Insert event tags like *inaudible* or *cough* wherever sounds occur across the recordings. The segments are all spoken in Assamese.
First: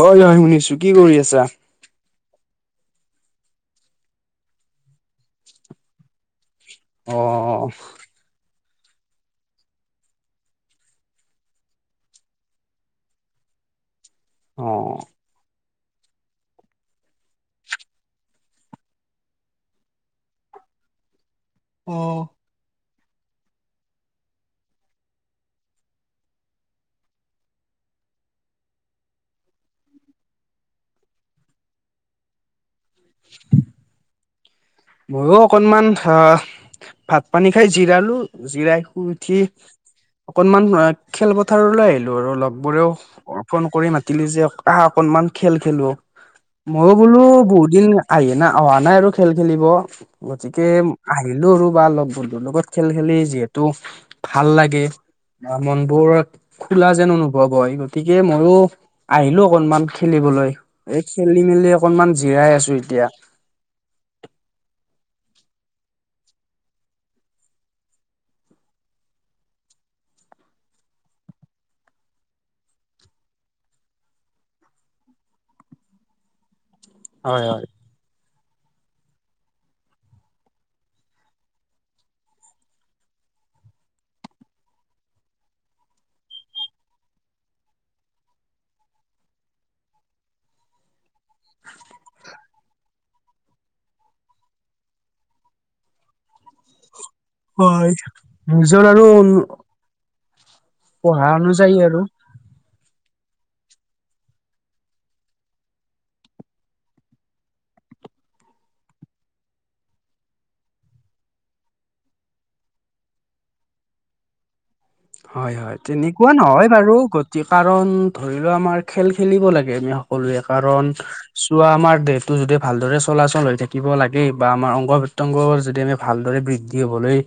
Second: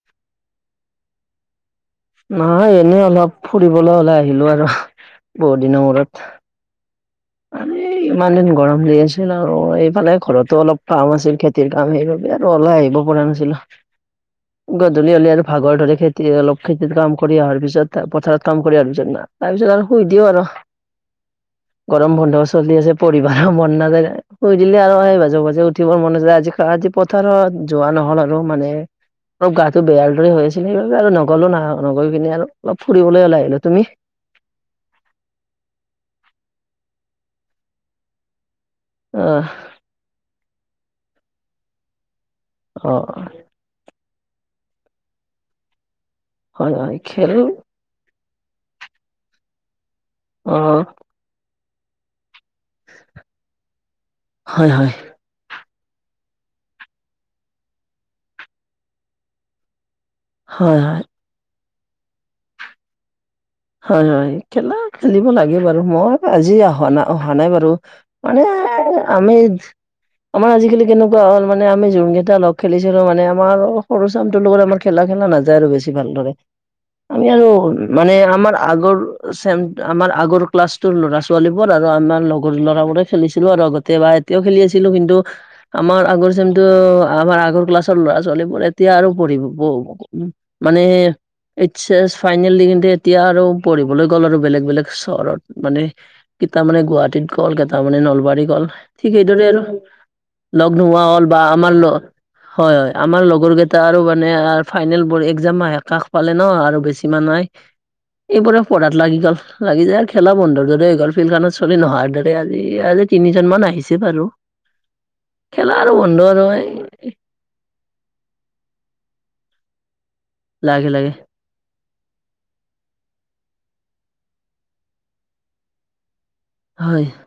অ হয় শুনিছো কি কৰি আছা। নহয় এনেই অলপ ফুৰিবলৈ ওলাই আহিলো আৰু বহুত দিনৰ মূৰত। অ আৰু ইমান দিন গৰম দি আছিল আৰু এইফালে ঘৰতো অলপ কাম আছিল খেতিৰ কাম সেইবাবে আৰু ত ওলাই আহিব পৰা নাছিলো। *inaudible* অ গধূলি হ'লে আৰু ভাগৰ ধৰে খেতি অলপ খেতিত কাম কৰি অহাৰ পিছত পথাৰত কাম কৰি অহাৰ পিছত তাৰপিছত আৰু শুই দিও আৰু গৰম অ'। বন্ধ চলি আছে পঢ়িবাৰো মন নাযায় শুই দিলে আৰু হেই মাজে মাজে উঠিবৰ মন নাযায় আজি আজি প থাৰত যোৱা নহ'ল আৰু মানে অলপ গাটো বেয়াৰ দৰে হৈ আছিল সেইবাবে আৰু নগলো না নগৈ পিনে আৰু অলপ ফুৰিবলৈ ওলাই আহিলো তুমি মইয়ো অকনমান আহ ভাত পানী খাই জিৰালো জিৰাই শুই তুমি উঠি অকনমান খেলপথাৰলৈ আহিলো আৰু অ', লগবোৰেও অ'। ফোন কৰি মাতিলে যে আহা অকনমান খেল খেলো হয়, মইও হয়, বোলো খেল বহুত দিন আহি না অহা নাই আৰু খেল খেলিব গতিকে অ', আহিলো আৰু বা লগ বন্ধুৰ লগত খেল খেলি যিহেতু ভাল হয়, লাগে হয়, অ মনবোৰ খোলা যেন অনুভৱ হয় গতিকে মইয়ো আহিলো অকনমান খেলিবলৈ হয়, এই হয়, খেলি মেলি অকনমান জিৰাই আছো এতিয়া হয় হয় খেলা খেলিব লাগে বাৰু মই আজি অহা না অহা নাই বাৰু মানে আমি আমাৰ আজিকালি কেনেকোৱা হ'ল মানে আমি যোন কেইটা লগ খেলিছিলো মানে আমাৰ সৰু চামটোৰ লগত আমাৰ খেলা খেলা নাযায় আৰু বেছি ভালদৰে উ *unintelligible* আমি আৰু মানে আমাৰ আগৰ চেম আমাৰ আগৰ ক্লাছতোৰ ল'ৰা ছোৱালী বোৰ আৰু আন আন লগৰ লৰাবোৰে খেলিছিলো আৰু আগত কেতিয়াবা এতিয়াও খেলি আছিলো কিন্তু আমাৰ আগৰ চেমতো আমাৰ আগৰ ক্লাছৰ ল'ৰা ছোৱালীবোৰ এতিয়া আৰু পঢ়িব ব উ মানে এইচ এছ ফাইনেল দি কিনি এতিয়া আৰু পঢ়িবলৈ গ'ল আৰু বেলেগ বেলেগ চহৰত মানে এতিয়া মানে গুৱাহাটীত গল কেইটা হয় মানে নলবাৰী গল নিজৰ আৰু ঠিক সেইদৰে আৰু লগ নোহোৱা পঢ়া হ'ল বা অনুযায়ী আমাৰ ল আৰু হয় হয় আমাৰ লগৰ কেইটা আৰু মানে ফাইনেল বোৰ একজাম ফাইনেল কাষ পালে ন আৰু বেছি মাহ নাই এইবোৰে পঢ়াত লাগি গ'ল লাগি যায় আৰু খেলা বন্ধৰ দৰে হৈ গ'ল ফিল্ড খনত চলি নহাৰ দৰে আজি আজি তিনিজনমান আহিছে বাৰু *inaudible* হয় খেলা হয় আৰু বন্ধ তেনেকোৱা আৰু নহয় বাৰু গতি কাৰণ ধৰি লোৱা আমাৰ খেল খেলিব লাগে আমি সকলোৱে কাৰণ লাহে লাহে চোৱা আমাৰ দেহটো যদি ভালদৰে চলাচল হৈ থাকিব লাগে বা আমাৰ অংগ প্ৰত্যংগ যদি আমি ভালদৰে বৃ দ্ধি হয়, হবলৈ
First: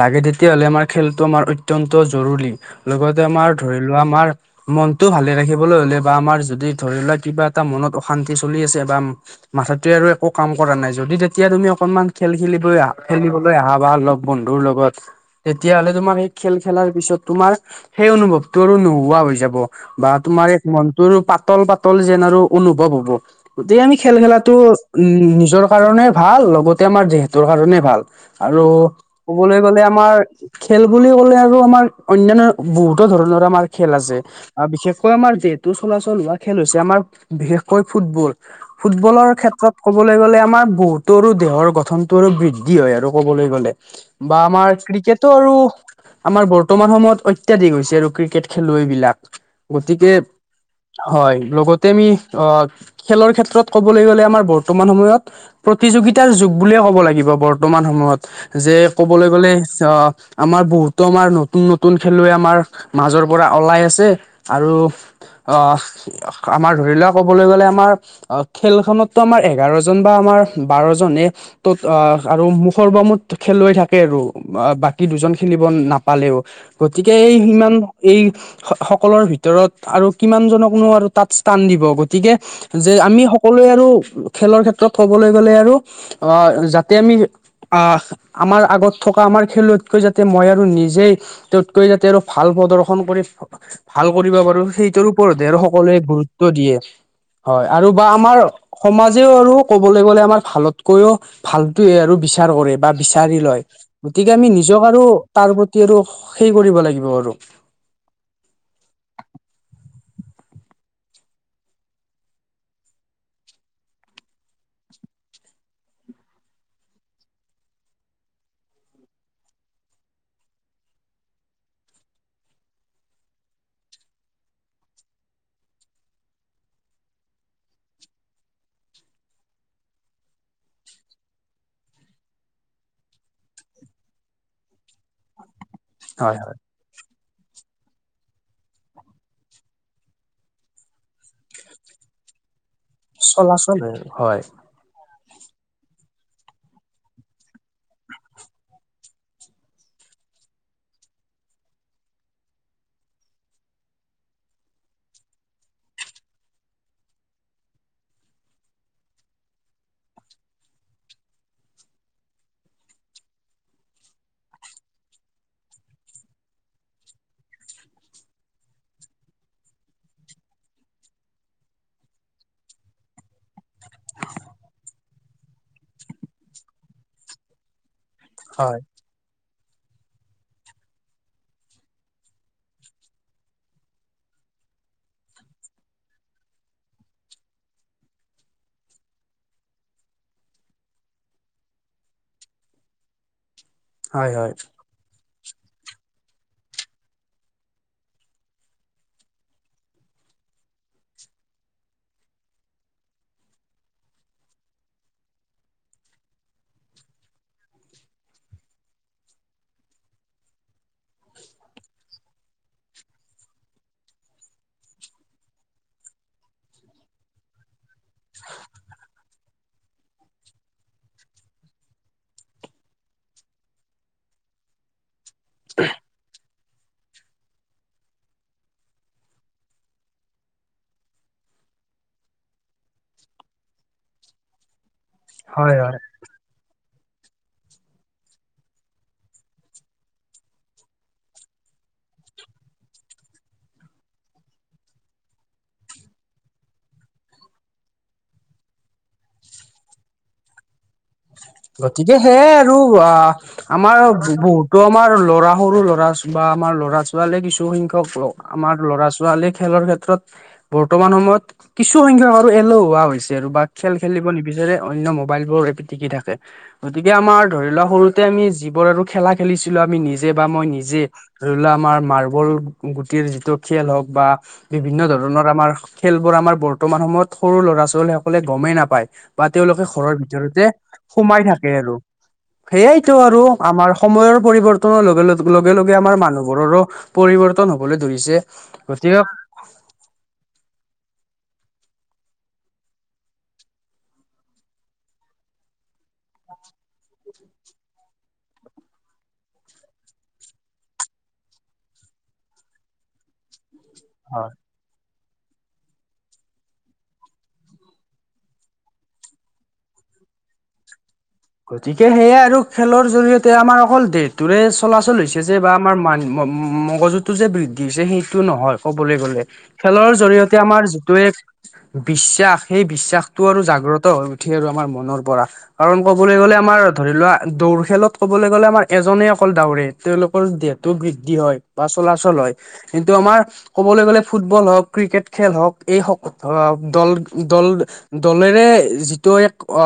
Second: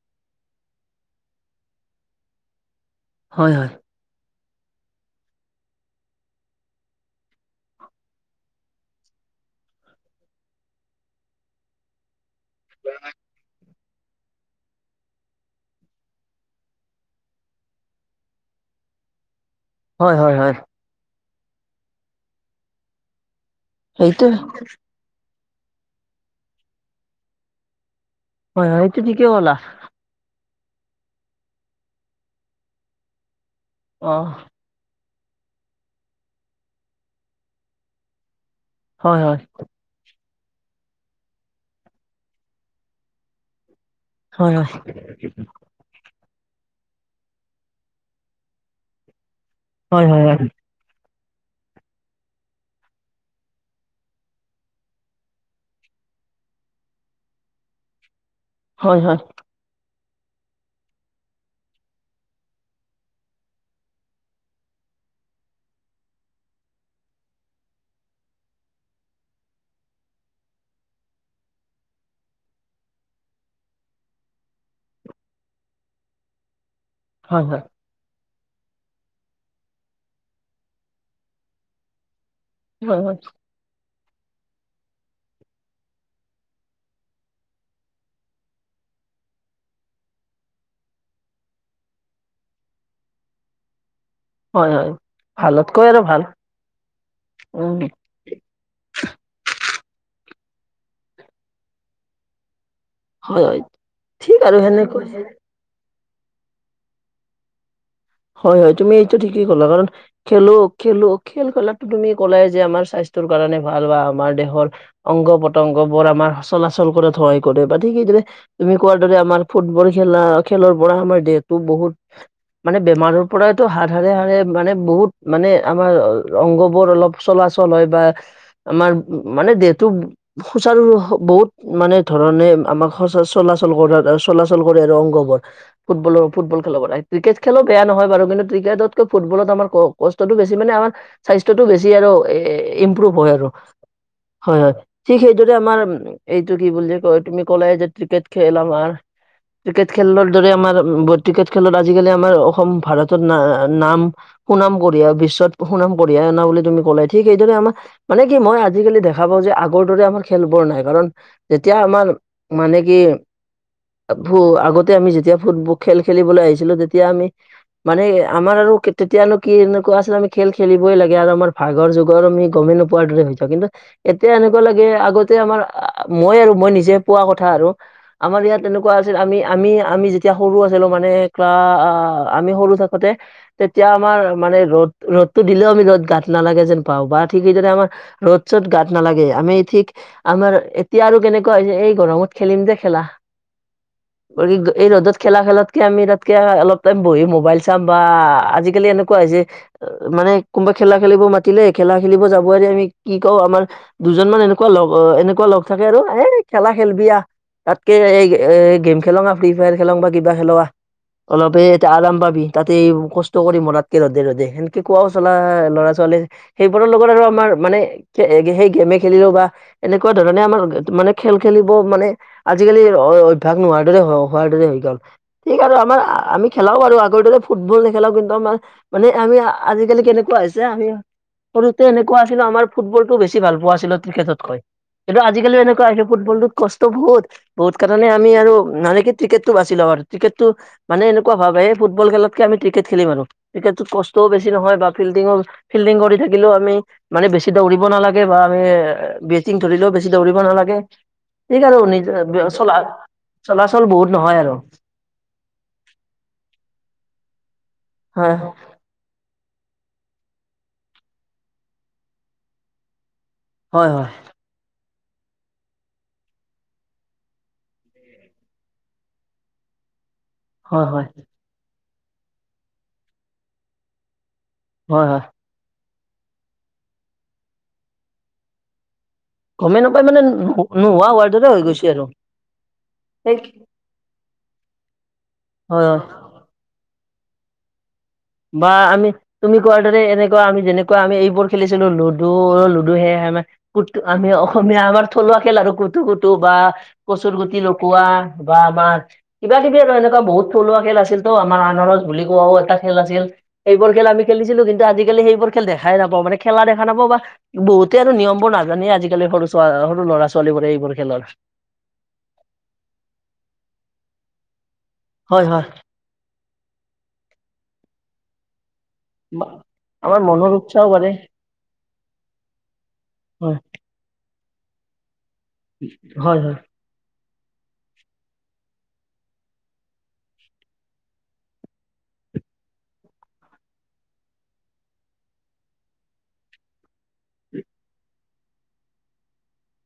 লাগে তেতিয়াহলে আমাৰ খেলটো আমাৰ অত্যন্ত জৰুৰী লগতে আমাৰ হয়, হয়, ধৰি লোৱা আমাৰ মনটো ভালে ৰাখিবলৈ হলে বা আমাৰ যদি ধৰি লোৱা কিবা এটা মনত অশান্তি চলি আছে বা মাথাটোৱে আৰু একো কাম কৰা নাই যদি তেতিয়া তুমি অকনমান খেল খেলিব আ খেলিবলৈ আহা বা লগ বন্ধুৰ লগত তেতিয়া হ'লে তোমাৰ সেই খেল খেলাৰ পিছত তোমাৰ সেই অনুভৱটো আৰু নোহোৱা হৈ যাব বা হয়, হয়, তোমাৰ হয়, এ মন টোৰ পাতল পাতল যেন আৰু অনুভৱ হ'ব গতিকে আমি খেল সেইটো খেলাটো উম নিজৰ কাৰণে ভাল লগতে আমাৰ দেহটোৰ কাৰণে ভাল আৰু হয়, হয়, সেইটো ঠিকেই ক'লা ক'বলৈ গ'লে আমাৰ খেল বুলি ক'লে আৰু আৰু আমাৰ অন্যান্য বহুতো ধৰণৰ আমাৰ খেল আছে অ', হি', আ বিশেষকৈ আমাৰ যিহেতু চলাচল হোৱা খেল হৈছে আমাৰ বিশেষকৈ ফুটবল হয়, ফুটবলৰ হয়, ক্ষেত্ৰত', ক'বলৈ গ'লে আমাৰ বহুতৰো দেহৰ গঠনতটো আৰু বৃদ্ধি হয় আৰু ক'বলৈ গ'লে', বা হয়, হয়, আমাৰ ক্ৰিকেটটো আৰু', আমাৰ বৰ্তমান সময়ত অত্যাধিক হৈছে আৰু ক্ৰিকেট খেলুৱৈবিলাক হয়, গতিকে', হয়, হয়, হয়, হয়', লগতে আমি অ', খেলৰ ক্ষেত্ৰত ক'বলৈ গ'লে আমাৰ বৰ্তমান সময়ত', প্ৰতিযোগিতাৰ যুগ বুলিয়ে ক'ব লাগিব বৰ্তমান সময়ত', যে', হয়, হয়, কবলৈ গ'লেই চাহ আমাৰ বহুত', ত', আমাৰ নতুন-নতুন খেলুৱৈ আমাৰ মাজৰ পৰা ওলাই আছে আৰু', অহ', আমাৰ ধৰি লোৱা ক'বলৈ গ'লে আমাৰ', অহ', খেলখনতো আমাৰ এঘাৰ জন বা আমাৰ বাৰ জনে', তত', আহ', আৰু মুখৰবমত খেলুৱাই থাকে আৰু বা', - বাকি দুজন খেলি', ৰন নাপালেওঁ গতিকে এই হয়, সিমান', এই, স', - সকলৰ ভিতৰত আৰু কিমান জনকনো আৰু তাত স্থান দিব গতিকে', যে হয়, আমি সকলোৱে আৰু খেলৰ ক্ষেত্ৰত ক'বলৈ গ'লে আৰু আহ', যাতে আমি', আহ', আমাৰ আগত থকা আমাৰ খেলুৱৈতকৈ যাতে', তে', মই আৰু নিজেই তেওঁতকৈ যাতে আৰু ভাল প্ৰদৰ্শন কৰি', ভাল কৰিব পাৰোঁ হয়, হয়। সেইটোৰ ওপৰতহে আৰু ভালতকৈ সকলোৱে ভাল গুৰুত্ব দিয়ে, হয় উম, আৰু বা', আমাৰ সমাজেও আৰু ক'বলৈ গ'লে আমাৰ ভালতকৈও ভালটোৱে আৰু বিচাৰ কৰে', বা', বিচাৰি হয়, হয়, লয়, গতিকে ঠিক আমি নিজক আৰু সেনেকৈ তাৰ প্ৰতি আৰু হ', - সেই কৰিব লাগিব আৰু', হয়', - হয়', তুমি এইটো ঠিকেই ক'লা কাৰণ', খেলো', -খেলো', -খেল', -খেলাতো তুমি ক'লাই যে, আমাৰ স্বাস্থ্যৰ কাৰণে ভাল বা আমাৰ দেহৰ', অংগ পতংগ বোৰ আমাৰ স চলাচল কৰাত সহায় কৰে বা ঠিক সেইদৰে', তুমি কোৱাৰ দৰে আমাৰ ফুটবল খেলা, খেলৰ পৰাহ আমাৰ দেহটো বহুত', মানে বেমাৰৰ পৰাইতো হাত সাৰে', -সাৰে, মানে বহুত মানে আমাৰ অংগবোৰ অলপ', চলাচল হয় বা আমাৰ উম', মানে দেহটো', সুচাৰুহ বহুত মানে ধৰণে আমাক সচ চলাচল কৰা আৰু চলাচল', চলাচল কৰে আৰু অংগবোৰ ফুটবলৰ হয় হয় ফুটবল খেলৰ লাগে, ক্ৰিকেট', খেলো বেয়া নহয় বাৰু কিন্তু ক্ৰিকেটটোতকৈ ফুটবলত আমাৰ ক', -কষ্টটো বেছি মানে আমাৰ', স্বাস্থ্যটো বেছি আৰু এ', -এ', -এ', ইম্প্ৰুভ হয় আৰু, চলাচল হয় হয়', - হয়', ঠিক সেইদৰে আমাৰ এইটো কি বুলি কয় তুমি ক'লাই যে ক্ৰিকেট খেল আমাৰ', ক্ৰিকেট খেলৰ দৰে আমাৰ বহ', ক্ৰিকেট খেলত আজিকালি', ন', অসম ভাৰতৰ না', - নাম', সুনাম কঢ়িয়া, বিশ্বত সুনাম কঢ়িয়াই অনা বুলি তুমি কলাই, ঠিক সেইদৰে আমাৰ', মানে কি মই আজিকালি দেখা পাওঁ যে', আগৰ দৰে আমাৰ খেলবোৰ নাই কাৰণ', তেতিয়া আমাৰ মানে কি? অ', ভো', আগতে আমি যেতিয়া ফুটবোক খেল খেলিবলৈ আহিছিলোঁ তেতিয়া আমি', মানে আমাৰ আৰু কে', - তেতিয়ানো কি এনেকুৱা আছিল আমি খেল খেলিবই লাগে আৰু আমাৰ ভাগৰ যুগৰ আমি গমেই নাপায়', পৰা', হৈছা কিন্তু', এতিয়া এনেকুৱা লাগে আগতে আমাৰ আ', মই আৰু মই নিজে পোৱা কথা আৰু', আমাৰ ইয়াত হয় তেনেকুৱা আছিল আমি', -আমি', -আমি যেতিয়া সৰু আছিলোঁ মানে ক্লাচ', আহ', -আহ', আমি সৰু থাকোঁতে? তেতিয়া আমাৰ মানে ৰ'দ', - ৰ'দটো দিলেও আমি ৰ'দ গাত নালাগে যেন পাওঁ বা ঠিক সেইদৰে আমাৰ', ৰ'দ চ'ত গাত নালাগে আমি ঠিক', আমাৰ এতিয়া আৰু কেনেকুৱা হৈছে এই গৰমত খেলিম যে খেলা', হয় হয় গ', এই ৰ'দত খেলা খেলতকে আমি তাতকে অলপ', তাত', বহি মোবাইল চাম বা আজিকালি এনেকুৱা হৈছে', অ', মানে কোনোবা খেলা খেলিব মাতিলে খেলা খেলিব যাব আমি কি কওঁ আমাৰ', দুজনমান এনেকুৱা লগ এনেকুৱা লগ থাকে আৰু এ খেলা খেলিবি আ তাতকে এই এ গেম খেলং আ ফ্ৰী ফায়াৰ খেলং বা কিবা খেলোং আহ। পেট আৰাম পাবি তাতে কষ্ট কৰি মৰাতকে ৰ'দে', - ৰ'দে', সেনেকে কোৱা চালা ল'ৰা ছোৱালী', সেইবোৰৰ লগত আৰু আমাৰ মানে কে', সেই গেমে খেলিলোঁ বা', এনেকুৱা ধৰণে আমাৰ মানে খেল খেলিবও মানে আজিকালি অ অভ্যাস নোৱাৰ দৰে হ হোৱাৰ দৰে হৈ গল, ঠিক আৰু আমাৰ আ আমি খেলাও আৰু আগৰ দৰে ফুটবল নেখেলাও কিন্তু আমাৰ মানে আমি আ আজিকালি কেনেকুৱা হৈছে আমি সৰুতে এনেকুৱা আছিলো আমাৰ ফুটবলটো বেছি ভালপোৱা আছিলো ট্ৰিকেটতকৈ। কিন্তু আজিকালি হয় এনেকুৱাহ হয় হৈছে ফুটবলটো কষ্ট বহুত, বহুত কাৰণে আমি আৰু মানে কি টিকেটতটো বাচি লওঁ আৰু টিকেটটো মানে এনেকুৱা কোৱা ভাৱে এই ফুটবল খেলতকে আমি ক্ৰিকেট খেলিম আৰু। ক্ৰিকেটটোত কষ্টও বেছি নহয় বা ফিল্ডিঙৰ ফিল্ডিং কৰি থাকিলেও আমি মানে বেছি দৌৰিব নালাগে বা আমি বেটিং ধৰিলেও বেছি দৌৰিব নালাগে। ঠিক আৰু নিজ গতিকে সেয়াই চলা আৰু আ চলাচল আমাৰ বহুত নহয় আৰু বহুতৰ আমাৰ ল'ৰা সৰু ল'ৰা বা আমাৰ ল'ৰা-ছোৱালী কিছু সংখ্যক ল হয় আমাৰ ল'ৰা-ছোৱালীয়ে খেলৰ ক্ষেত্ৰত বৰ্তমান সময়ত কিছু সংখ্যক আৰু এলহুৱা হৈছে। বা হয় খেল হয় খেলিব নিবিচাৰে অন্য মোবাইলবোৰ এ পিটিকি থাকে। গতিকে আমাৰ ধৰি লোৱা সৰুতে আমি যিবোৰ আৰু খেলা খেলিছিলো আমি নিজে বা মই হয় নিজে। হয় ধৰি লোৱা আমাৰ মাৰ্বল গুটিৰ যিটো খেল হওক বা বিভিন্ন হয় হয় ধৰণৰ আমাৰ খেলবোৰ আমাৰ বৰ্তমান সময়ত সৰু ল'ৰা ছোৱালীসকলে গমেই নাপায়। বা গমেই তেওঁলোকে নাপায় ঘৰৰ মানে ভিতৰতে নোহোৱা হোৱাৰ সোমাই দৰে হৈ থাকে গৈছে আৰু সেইয়াইতো সেই আৰু আমাৰ সময়ৰ পৰিৱৰ্তনৰ লগে লগ লগে হয় লগে আমাৰ হয় মানুহবোৰৰো পৰিৱৰ্তন হবলৈ ধৰিছে। বা আমি গতিকে তুমি কোৱাৰ দৰে এনেকুৱা আমি যেনেকুৱা আমি এইবোৰ খেলিছিলো লুডু, লুডু সেয়া আমাৰ কুুট আমি অসমীয়া আমাৰ থলুৱা খেল আৰু কুটু কুটু বা কচুৰ গুটি লুকুৱা বা আমাৰ কিবা-কিবি আৰু এনেকুৱা বহুত থলুৱা খেল আছিল তো আমাৰ *unintelligible* বুলি কোৱাও এটা খেল আছিল সেইবোৰ খেল আমি হয় খেলিছিলোঁ কিন্তু আজিকালি সেইবোৰ খেল দেখাই নাপাওঁ মানে খেলা দেখা নাপাওঁ বা বহুতে আৰু নিয়মবোৰ নাজানেই আজিকালি সৰু ছোৱা সৰু ল'ৰা ছোৱালীবোৰে এইবোৰ খেলৰ। গতিকে সেয়াই আৰু খেলৰ জৰিয়তে আমাৰ অকল দেহ টোৰে চলাচল হৈছে হয় যে হয় বা আমাৰ মাইন মগজুটো যে বৃদ্ধি হৈছে সেইটো নহয়। ক'বলৈ গ'লে খেলৰ আমাৰ মনৰ জৰিয়তে আমাৰ উৎসাহও বাঢ়ে যিটোৱে বিশ্বাস সেই বিশ্বাসটো হয় আৰু জাগ্ৰত হৈ উঠি আৰু আমাৰ মনৰ পৰা। *inaudible* বুলি গলে আমাৰ আমাৰ ধৰি লোৱা দৌৰ খেলত ক'বলৈ গলে আমাৰ এজনেই অকল দাউৰে তেওঁলোকৰ দেহতো বৃদ্ধি হয়। বা চলাচল হয় কিন্তু আমাৰ ক'বলৈ গ'লে ফুটবল হওক ক্ৰিকেট খেল হওক এই সকলো দল, দল দলেৰে যিটো এক অ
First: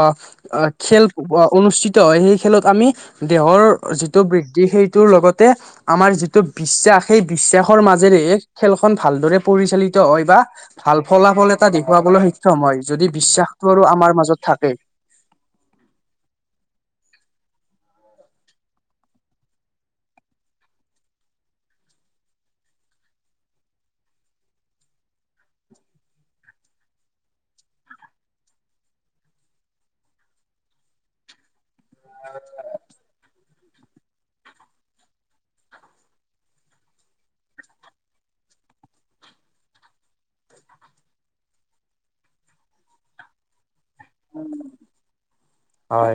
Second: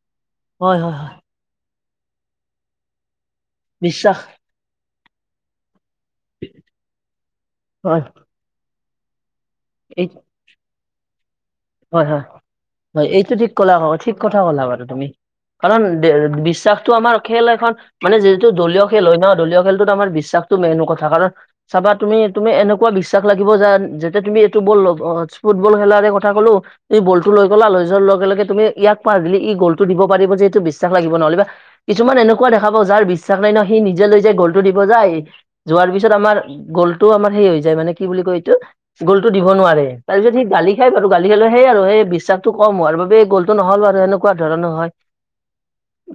হয় হয় হয়। অনুষ্ঠিত হয় সেই খেলত আমি দেহৰ বিশ্বাস যিটো বৃদ্ধি সেইটোৰ লগতে আমাৰ যিটো বিশ্বাস সেই বিশ্বাসৰ হয় মাজেৰে খেলখন ভালদৰে পৰিচালিত এই হয় বা ভাল ফলাফল এটা হয় হয় দেখুৱাবলৈ সক্ষম হয় যদি এইটো ঠিক বিশ্বাসটো ক'লা আৰু ক আমাৰ ঠিক কথা মাজত ক'লা থাকে। বাৰু তুমি। কাৰণ বিশ্বাসটো আমাৰ খেল এখন মানে যিহেতু দলীয় খেল হয় ন দলীয় খেলটোত আমাৰ বিশ্বাসটো মেইন কথা কাৰণ চাবা তুমি তুমি এনেকুৱা বিশ্বাস লাগিব যে যাতে তুমি এইটো বল ফুটবল খেলাৰে কথা থা কলো। এই বলটো লৈ গলা লৈ যোৱাৰ লগে লগে তুমি ইয়াক পাহিলি ই গলটো দিব পাৰিব যে এইটো বিশ্বাস লাগিব নহলে বা কিছুমান এনেকুৱা দেখাব যাৰ বিশ্বাস নাই ন সি নিজে লৈ যায় গ'লটো দিব যায়। যোৱাৰ পিছত আমাৰ গ'লটোও আমাৰ সেই হৈ যায় মানে কি বুলি কয় এইটো গ'লটো দিব নোৱাৰে তাৰপিছত সি গালি সেই বাৰু গালি খেলো সেই আৰু সেই বিশ্বাসটো কম হোৱাৰ বাবে গলটো নহল আৰু সেনে কুৱা ধৰণৰ হয়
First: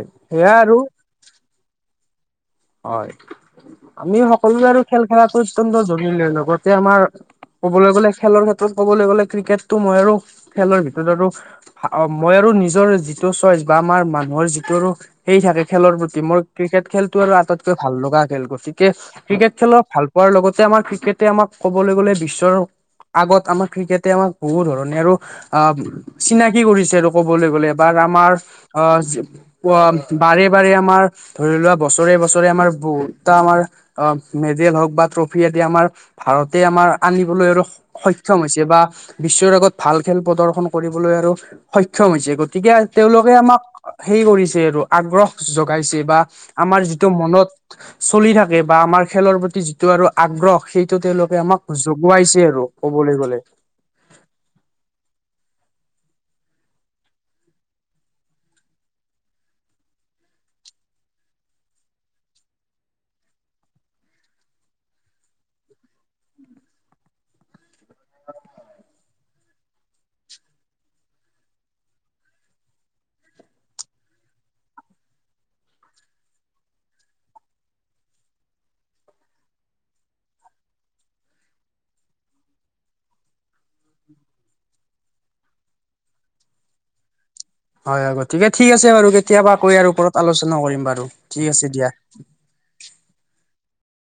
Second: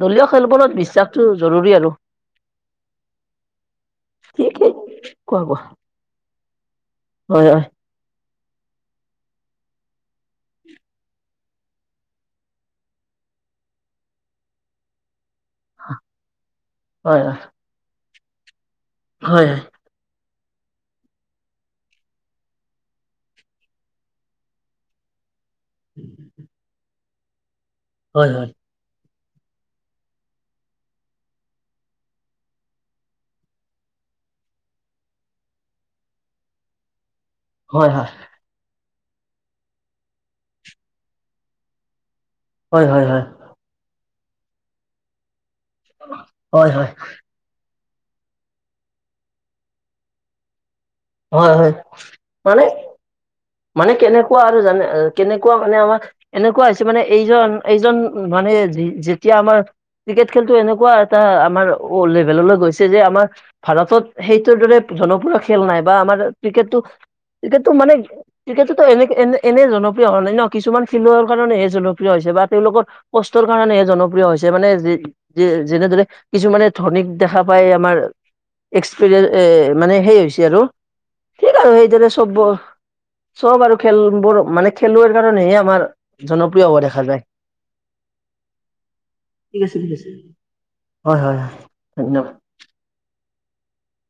দলীয় সেয়া আৰু খেলবোৰত বিশ্বাসটো জৰুৰী আৰু। হয়। আমি সকলোৱে ঠিকেই আৰু খেল খেলাটো কোৱা কোৱা অত্যন্ত জৰুৰী লগতে আমাৰ হয় কবলৈ গলে খেলৰ ক্ষেত- ক'বলৈ গ'লে ক্ৰিকেটটো মই আৰু খেলৰ ভিতৰত আৰু অ মই আৰু নিজৰ যিটো চইচ বা আমাৰ মানুহৰ যিটো আৰু সেই থাকে খেলৰ প্ৰতি মই ক্ৰিকেট খেলটো হয় হয় আৰু আটাইতকৈ ভাল লগা খেল গতিকে হয় ক্ৰিকেট খেলৰ ভাল হোৱাৰ লগতে আমাৰ ক্ৰিকেটে আমাক ক'বলৈ গ'লে বিশ্বৰ আগত আমাৰ ক্ৰিকেটে আমাক বহুত ধৰণে আৰু অ চিনাকি কৰিছে আৰু ক'বলৈ গলে বা হয় আমাৰ হয় অ অ বাৰে বাৰে আমাৰ ধৰি লোৱা বছৰে বছৰে আমাৰ বহুতটা আমাৰ অ মেডেল হওক বা ট্ৰফি আদি আমাৰ ভাৰতে আমাৰ আনিবলৈ আৰু হয় হয় সক্ষম হৈছে বা বিশ্বৰ আগত ভাল খেল প্ৰদৰ্শন কৰিবলৈ আৰু সক্ষম হৈছে গতিকে হয় হয় তেওঁলোকে আমাক হেৰি কৰিছে আৰু আগ্ৰহ জগাইছে বা হয় হয় টো মনত চলি থাকে বা আমাৰ খেলৰ প্ৰতি যিটো আৰু আগ্ৰহ সেই টো তেওঁলোকে হয় আমাক হয় জগোৱাইছে আৰু মানে ক'বলৈ গ'লে। মানে কেনেকুৱা আৰু জানে কেনেকুৱা মানে আমাৰ এনেকুৱা হৈছে মানে এইজন এইজন মানে যেতিয়া আমাৰ ক্ৰিকেট খেলটো এনেকুৱা এটা আমাৰ ৱল্ড লেভেললৈ গৈছে যে আমাৰ ভাৰতত সেইটোৰ দৰে জনপ্ৰিয় খেল নাই। বা আমাৰ ক্ৰিকেটটো ক্ৰিকেটটোত এনেকে এনে এনে জন- প্ৰিয় হোৱা নাই ন। কিছুমান চিলোৱাৰ কাৰণেহে জনপ্ৰিয় হৈছে বা তেওঁলোকৰ কষ্টৰ কাৰণেহে জনপ্ৰিয় হৈছে মানে যে ই- যে যেনেদৰে কিছুমানে ধনিক দেখা পায় আমাৰ এক্সপেৰিয়ে এ মানে সেই হৈছে আৰু ঠিক আৰু সেইদৰে চব চব আৰু খেলবোৰ মানে খেলুৱৈৰ কাৰণেহে আমাৰ জনপ্ৰিয় হোৱা দেখা যায়। হয় হয় ঠিক আছে বাৰু কেতিয়াবা ঠিক আকৌ আছে ইয়াৰ ঠিক আছে ওপৰত আলোচনা কৰিম বাৰু হয় হয় হয় ঠিক আছে দিয়া। ধন্যবাদ